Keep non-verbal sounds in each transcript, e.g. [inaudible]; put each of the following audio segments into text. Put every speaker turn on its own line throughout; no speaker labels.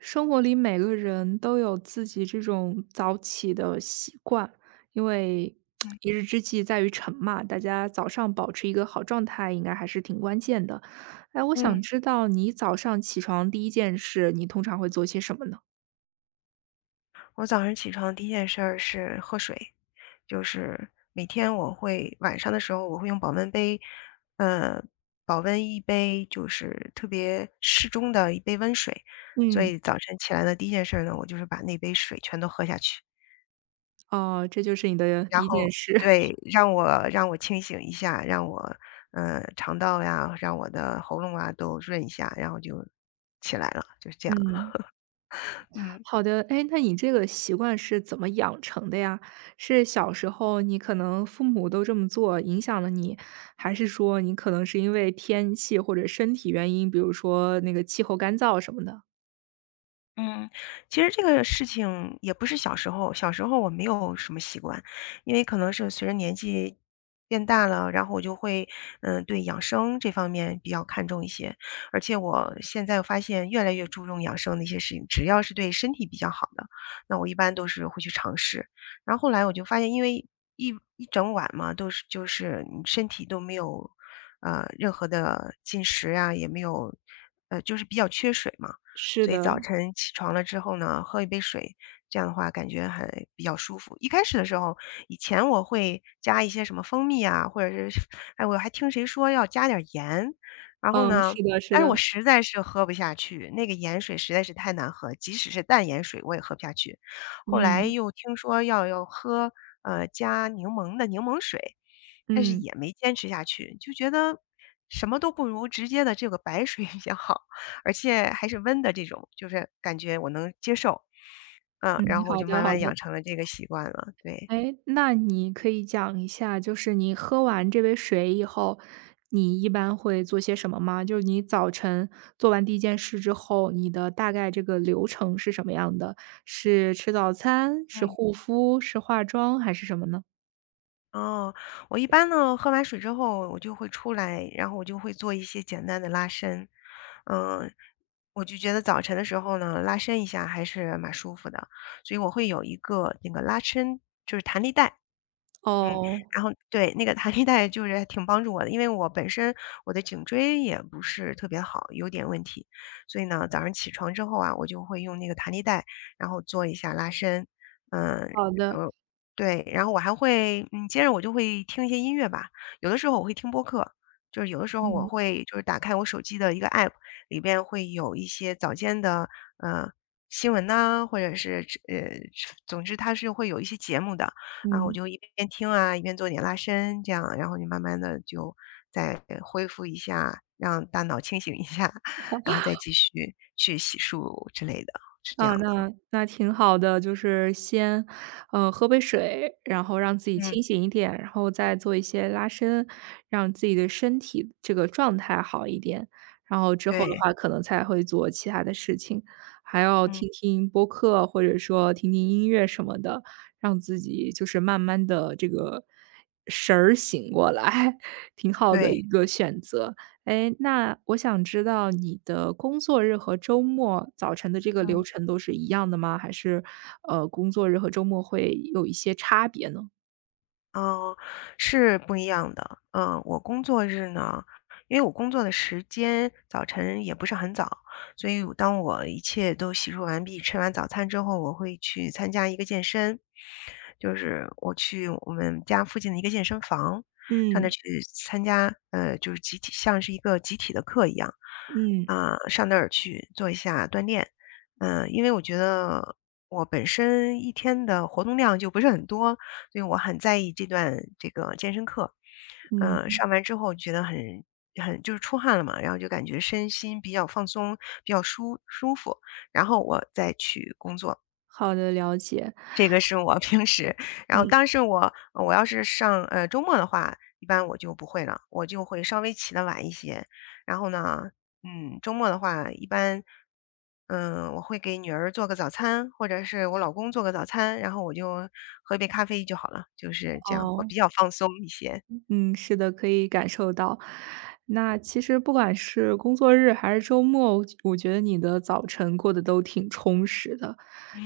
生活里每个人都有自己这种早起的习惯，因为
嗯
[tsk] 一日之计在于晨嘛，大家早上保持一个好状态，应该还是挺关键的。哎，我想
嗯，
知道你早上起床第一件事，你通常会做些什么呢？
我早上起床第一件事儿是喝水，就是每天晚上的时候我会用保温杯，呃，保温一杯就是特别适中的一杯温水，所
嗯，
以早晨起来的第一件事儿呢，我就是把那杯水全都喝下去，
哦，这就是你的
然
第一
后
件事。[laughs]
对，让我清醒一下，让我肠道呀，让我的喉咙啊都润一下，然后就起来了，就是这样了，
嗯，
嗯。
好的。哎，那你这个习惯是怎么养成的呀？是小时候你可能父母都这么做影响了你，还是说你可能是因为天气或者身体原因，比如说那个气候干燥什么的？
嗯，其实这个事情也不是小时候，小时候我没有什么习惯，因为可能是随着年纪变大了，然后我就会，嗯，对养生这方面比较看重一些，而且我现在发现越来越注重养生的一些事情，只要是对身体比较好的，那我一般都是会去尝试。然后后来我就发现，因为一整晚嘛，都是就是你身体都没有，任何的进食呀、也没有，就是比较缺水嘛。
是
所以
的，
早晨起床了之后呢，喝一杯水，这样的话感觉还比较舒服。一开始的时候，以前我会加一些什么蜂蜜啊，或者是哎，我还听谁说要加点儿盐，然后
嗯，
呢，
是的，是
但是
的，
我实在是喝不下去，那个盐水实在是太难喝，即使是淡盐水我也喝不下去。后来
嗯，
又听说要喝加柠檬的柠檬水，但是
嗯，
也没坚持下去，就觉得什么都不如直接的这个白水 [laughs] 比较好，而且还是温的这种，就是感觉我能接受。嗯，
嗯，
然后我
好
就
的，
慢
好
慢养
的。
成了这个习惯了。对，
哎，那你可以讲一下，就是你喝完这杯水以后，你一般会做些什么吗？就是你早晨做完第一件事之后，你的大概这个流程是什么样的？是吃早餐，是
嗯
护肤，是化妆，还是什么呢？
哦，我一般呢喝完水之后，我就会出来，然后我就会做一些简单的拉伸。嗯，我就觉得早晨的时候呢，拉伸一下还是蛮舒服的，所以我会有一个那个拉伸，就是弹力带。嗯，
哦，
然后对，那个弹力带就是挺帮助我的，因为我本身我的颈椎也不是特别好，有点问题，所以呢，早上起床之后啊，我就会用那个弹力带，然后做一下拉伸，嗯，
好的，
呃，对，然后我还会，嗯，接着我就会听一些音乐吧，有的时候我会听播客，就是有的时候我
嗯。
会就是打开我手机的一个 app，里边会有一些早间的，呃，新闻呐、或者是总之它是会有一些节目的。啊，我
嗯，
就一边听啊，一边做点拉伸，这样，然后你慢慢的就再恢复一下，让大脑清醒一下，[laughs] 然后
[laughs]
再继续去洗漱之类的，是这样
啊，
的。
那挺好的，就是先，喝杯水，然后让自己
嗯，
清醒一点，然后再做一些拉伸，让自己的身体这个状态好一点，然后之后的
对，
话可能才会做其他的事情，还要
嗯，
听听播客或者说听听音乐什么的，让自己就是慢慢的这个神儿醒过来，[laughs] 挺好的一
对，
个选择。哎，那我想知道你的工作日和周末早晨的这个流
嗯。
程都是一样的吗？还是，工作日和周末会有一些差别呢？
哦，是不一样的。嗯，我工作日呢，因为我工作的时间早晨也不是很早，所以我当我一切都洗漱完毕、吃完早餐之后，我会去参加一个健身，就是我去我们家附近的一个健身房，上那儿
嗯，
去参加，就是集体，像是一个集体的课一样，
嗯，
啊、上那儿去做一下锻炼。嗯，因为我觉得我本身一天的活动量就不是很多。所以我很在意这个健身课。嗯，
嗯。
上完之后觉得很就是出汗了嘛，然后就感觉身心比较放松，比较舒服，然后我再去工作。
好的，了解。
这个是我 [laughs] 平时，然后
嗯。
当时我要是周末的话，一般我就不会了，我就会稍微起得晚一些。然后呢，嗯，周末的话一般。嗯，我会给女儿做个早餐，或者是我老公做个早餐，然后我就喝一杯咖啡就好了，就是这样，我
哦，
比较放松一些。
嗯，是的，可以感受到。那其实不管是工作日还是周末，我觉得你的早晨过得都挺充实的。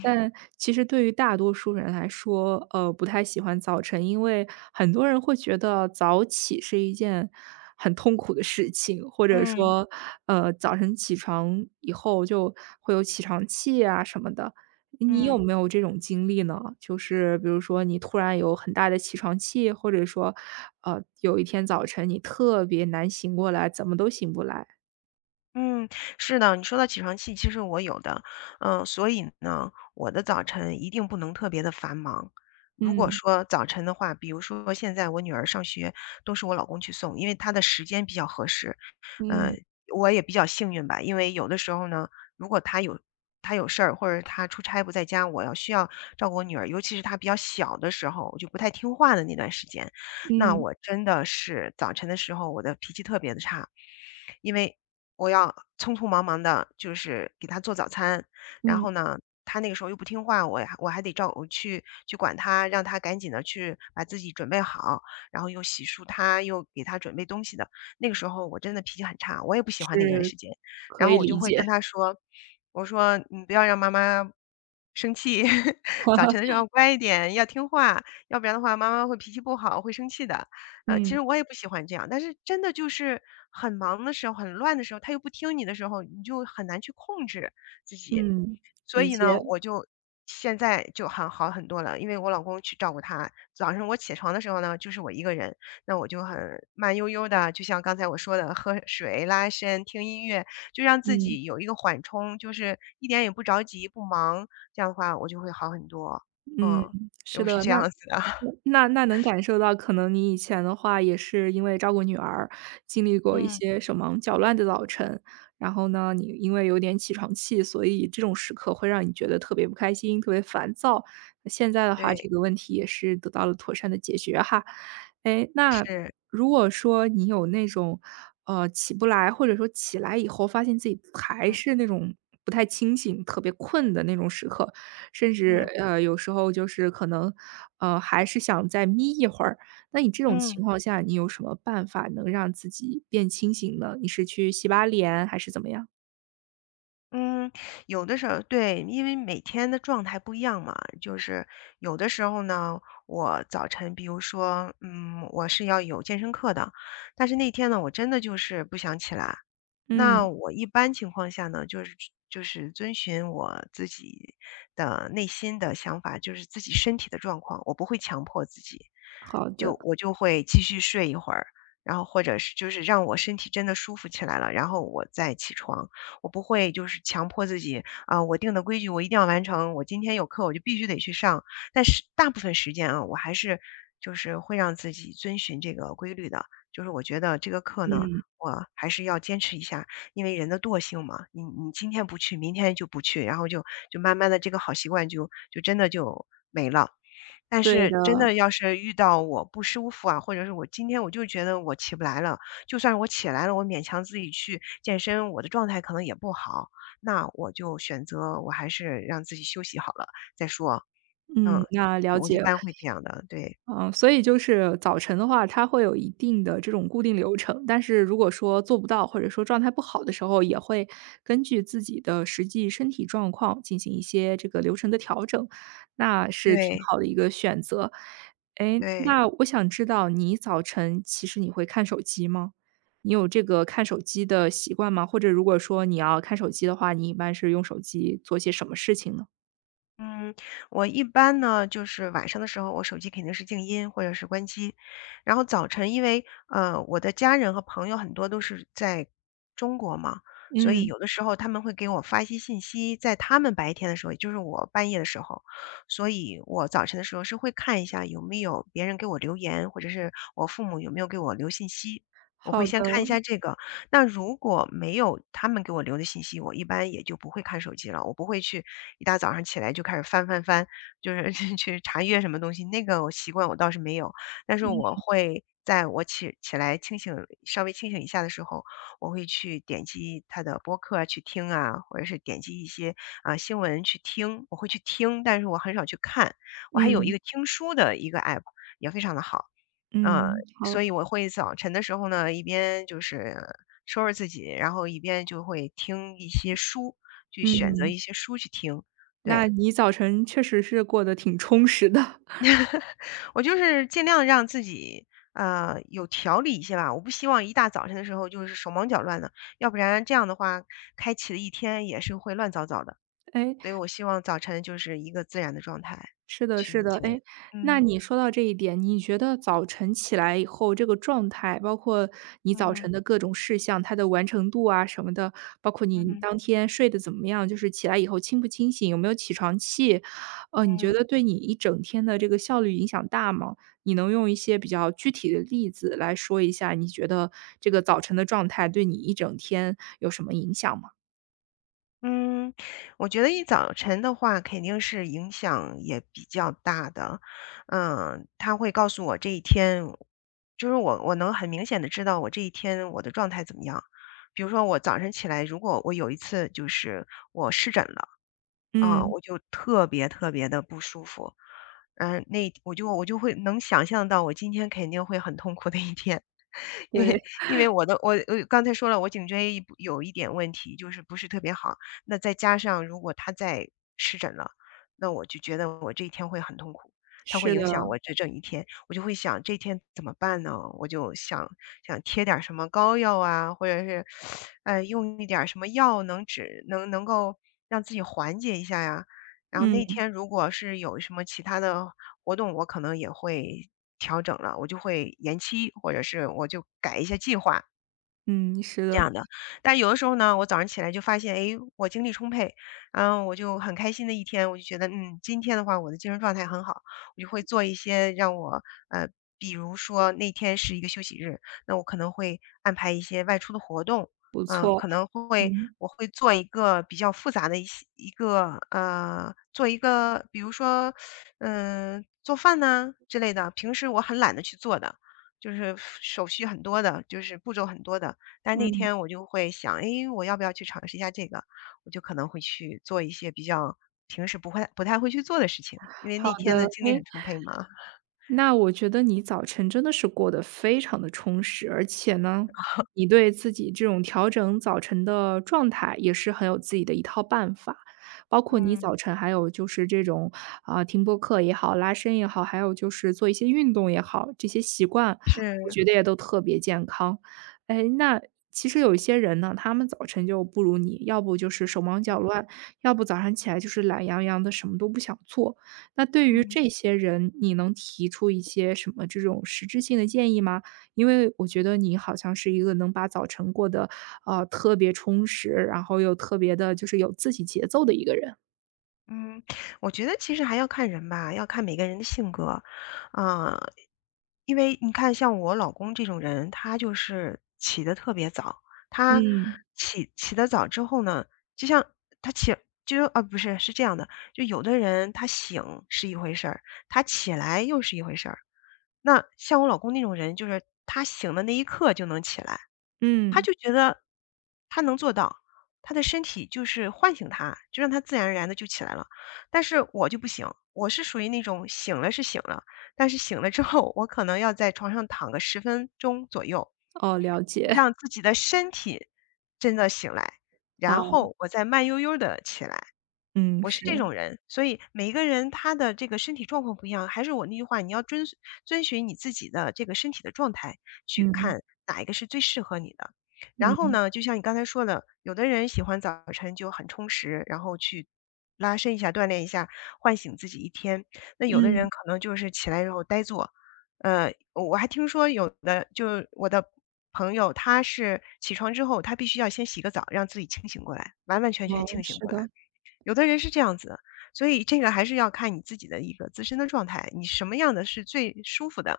但其实对于大多数人来说，不太喜欢早晨，因为很多人会觉得早起是一件很痛苦的事情，或者
嗯
说，早晨起床以后就会有起床气啊什么的。你有
嗯。
没有这种经历呢？就是比如说你突然有很大的起床气，或者说，有一天早晨你特别难醒过来，怎么都醒不来。
嗯，是的，你说到起床气，其实我有的，嗯，所以呢，我的早晨一定不能特别的繁忙。如果
嗯，
说早晨的话，比如说现在我女儿上学都是我老公去送，因为他的时间比较合适，嗯，
嗯，
我也比较幸运吧，因为有的时候呢，如果他有事儿或者他出差不在家，我需要照顾我女儿，尤其是她比较小的时候，就不太听话的那段时间，那
嗯，
我真的是早晨的时候我的脾气特别的差。因为我要匆匆忙忙的，就是给他做早餐。然后
嗯，
呢，他那个时候又不听话，我还得照我去去管他，让他赶紧的去把自己准备好，然后又洗漱他，又给他准备东西的。那个时候我真的脾气很差，我也不喜欢那段
是，
时间。然
可
后
以
我就
理
会
解。
跟他说，我说你不要让妈妈。生气，[laughs] 早晨的时
[laughs]
候要乖一点，要听话，要不然的话，妈妈会脾气不好，会生气的。其实
嗯，
我也不喜欢这样，但是真的就是很忙的时候、很乱的时候，他又不听你的时候，你就很难去控制自己。
嗯，
所
理
以
解，
呢，我就现在就很好很多了，因为我老公去照顾他。早上我起床的时候呢，就是我一个人，那我就很慢悠悠的，就像刚才我说的，喝水、拉伸、听音乐，就让自
嗯。
己有一个缓冲，就是一点也不着急、不忙，这样的话我就会好很多。
嗯，
嗯，
是
我是
的，
这样
那
子的，[laughs]
那能感受到，可能你以前的话也是因为照顾女儿，经历过一
嗯，
些手忙脚乱的早晨，然后呢，你因为有点起床气，所以这种时刻会让你觉得特别不开心、特别烦躁。现在的话，这
对，
个问题也是得到了妥善的解决哈。哎，那
是，
如果说你有那种起不来，或者说起来以后发现自己还
嗯。
是那种不太清醒、特别困的那种时刻，甚至，
嗯
有时候就是可能，还是想再眯一会儿。那你这种
嗯
情况下，你有什么办法能让自己变清醒呢？你是去洗把脸还是怎么样？
嗯，有的时候对，因为每天的状态不一样嘛，就是有的时候呢，我早晨，比如说，嗯，我是要有健身课的，但是那天呢，我真的就是不想起来。那
嗯，
我一般情况下呢，就是遵循我自己的内心的想法，就是自己身体的状况，我不会强迫自己，
好的，
就我就会继续睡一会儿。然后或者是就是让我身体真的舒服起来了，然后我再起床。我不会就是强迫自己啊，我定的规矩我一定要完成，我今天有课我就必须得去上。但是大部分时间啊，我还是就是会让自己遵循这个规律的，就是我觉得这个课呢，
嗯，
我还是要坚持一下，因为人的惰性嘛，你今天不去，明天就不去，然后就慢慢的这个好习惯就真的就没了。但
对
是真
的，
的要是遇到我不舒服啊，或者是我今天我就觉得我起不来了，就算是我起来了，我勉强自己去健身，我的状态可能也不好，那我就选择我还是让自己休息好了再说。嗯，
嗯，那了
我一
解了，
般会这样的，对，
嗯，所以就是早晨的话，它会有一定的这种固定流程，但是如果说做不到，或者说状态不好的时候，也会根据自己的实际身体状况进行一些这个流程的调整，那是挺
对，
好的一个选择。诶，
对。
那我想知道你早晨其实你会看手机吗？你有这个看手机的习惯吗？或者如果说你要看手机的话，你一般是用手机做些什么事情呢？
嗯，我一般呢，就是晚上的时候，我手机肯定是静音或者是关机。然后早晨，因为我的家人和朋友很多都是在中国嘛，所以
嗯，
有的时候他们会给我发一些信息，在他们白天的时候，也就是我半夜的时候，所以我早晨的时候是会看一下有没有别人给我留言，或者是我父母有没有给我留信息，我会
好
先
的，
看一下这个。那如果没有他们给我留的信息，我一般也就不会看手机了，我不会去一大早上起来就开始翻翻翻，就是 [laughs] 去查阅什么东西，那个我习惯我倒是没有，但是我会在我起来稍微清醒一下的时候，我会去点击他的播客啊去听啊，或者是点击一些新闻去听，我会去听，但是我很少去看。我还有一
嗯，
个听书的一个 app，也非常的好。嗯，
嗯，
所
好，
以我会早晨的时候呢，一边就是收拾自己，然后一边就会听一些书，去选择
嗯。
一些书去听。对，
那你早晨确实是过得挺充实的。[laughs]
我就是尽量让自己，有条理一些吧。我不希望一大早晨的时候就是手忙脚乱的，要不然这样的话，开启的一天也是会乱糟糟的。
哎，
所以我希望早晨就是一个自然的状态
是的
去
是
迎
的。
接。
哎，那
嗯
你说到这一点，你觉得早晨起来以后这个状态，包括你早
嗯
晨的各种事项，它的完成度啊什么的，包括你
嗯
当天睡得怎么样，就是起来以后清不清醒，有没有起床气，你觉
嗯。
得对你一整天的这个效率影响大吗？你能用一些比较具体的例子来说一下，你觉得这个早晨的状态对你一整天有什么影响吗？
嗯，我觉得一早晨的话，肯定是影响也比较大的。嗯，他会告诉我这一天，就是我能很明显的知道我这一天我的状态怎么样。比如说我早晨起来，如果我有一次就是我湿疹了啊，
嗯，
我就特别特别的不舒服。嗯，那我就会能想象到我今天肯定会很痛苦的一天。[laughs] 因
对。
为因为我的我刚才说了，我颈椎一部有一点问题，就是不是特别好。那再加上如果它再湿疹了，那我就觉得我这一天会很痛苦，它会
是
影响
的，
我这整一天。我就会想这一天怎么办呢？我就想贴点儿什么膏药啊，或者是，用一点儿什么药能止能能够让自己缓解一下呀。然后那
嗯，
天如果是有什么其他的活动我可能也会调整了，我就会延期，或者是我就改一下计划。
嗯，是的，
但有的时候呢，我早上起来就发现，哎，我精力充沛，嗯，我就很开心的一天，我就觉得，嗯，今天的话，我的精神状态很好，我就会做一些让我，呃，比如说那天是一个休息日，那我可能会安排一些外出的活动，
不
嗯，
错，
可能会
嗯，
我会做一个比较复杂的一些一个呃，做一个比如说，做饭呐、之类的，平时我很懒得去做的，就是手续很多的，就是步骤很多的。但那
嗯，
天我就会想，诶，我要不要去尝试一下这个？我就可能会去做一些比较平时不太会去做的事情，因为
好
那天
的。
的精力很
哎，
充沛嘛。
那我觉得你早晨真的是过得非常的充实，而且呢，你对自己这种调整早晨的状态也是很有自己的一套办法。包括你
嗯，
早晨还有就是这种，啊，听播客也好，拉伸也好，还有就是做一些运动也好，这些习惯
是。
我觉得也都特别健康。哎，那其实有一些人呢，他们早晨就不如你，要不就是手忙脚乱，要不早上起来就是懒洋洋的，什么都不想做。那对于
嗯。
这些人，你能提出一些什么这种实质性的建议吗？因为我觉得你好像是一个能把早晨过得，啊特别充实，然后又特别的就是有自己节奏的一个人。
嗯，我觉得其实还要看人吧，要看每个人的性格，啊、因为你看，像我老公这种人，他就是起得特别早，他
嗯。
起得早之后呢，就像他起，就啊不是，是这样的，就有的人他醒是一回事儿，他起来又是一回事儿。那像我老公那种人，就是他醒的那一刻就能起来。他
嗯，
就觉得他能做到，他的身体就是唤醒他，就让他自然而然的就起来了。但是我就不行，我是属于那种醒了是醒了，但是醒了之后，我可能要在床上躺个10分钟左右，
哦，了解，
让自己的身体真的醒来，然
哦，
后我再慢悠悠的起来。
嗯，
我
是，
是这种人，所以每一个人他的这个身体状况不一样，还是我那句话，你要遵循你自己的这个身体的状态去
嗯，
看哪一个是最适合你的。然后
嗯，
呢，就像你刚才说的，有的人喜欢早晨就很充实，然后去拉伸一下、锻炼一下，唤醒自己一天。那有的人
嗯，
可能就是起来之后呆坐，我还听说有的就我的朋友，他是起床之后，他必须要先洗个澡，让自己清醒过来，完完全全
哦，
清醒
是
过来。
的，
有的人是这样子的，所以这个还是要看你自己的一个自身的状态，你什么样的是最舒服的，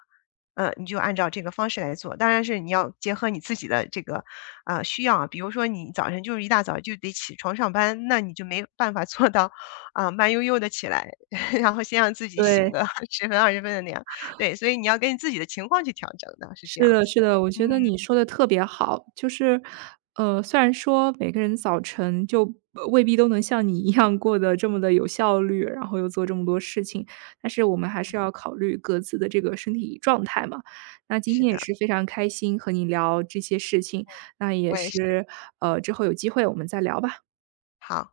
你就按照这个方式来做。当然是你要结合你自己的这个需要啊，比如说你早晨就是一大早就得起床上班，那你就没办法做到慢悠悠的起来，[laughs] 然后先让自己醒
对。
个 [laughs] 10分20分的那样。对，所以你要根据自己的情况去调整的，是这
是
样
的，
子
是
的。
的，我
嗯，
觉得你说的特别好。就是，虽然说每个人早晨就未必都能像你一样过得这么的有效率，然后又做这么多事情，但是我们还是要考虑各自的这个身体状态嘛。那今
是
天也
的，
是非常开心和你聊这些事情，那也
我也是。
是，之后有机会我们再聊吧。
好。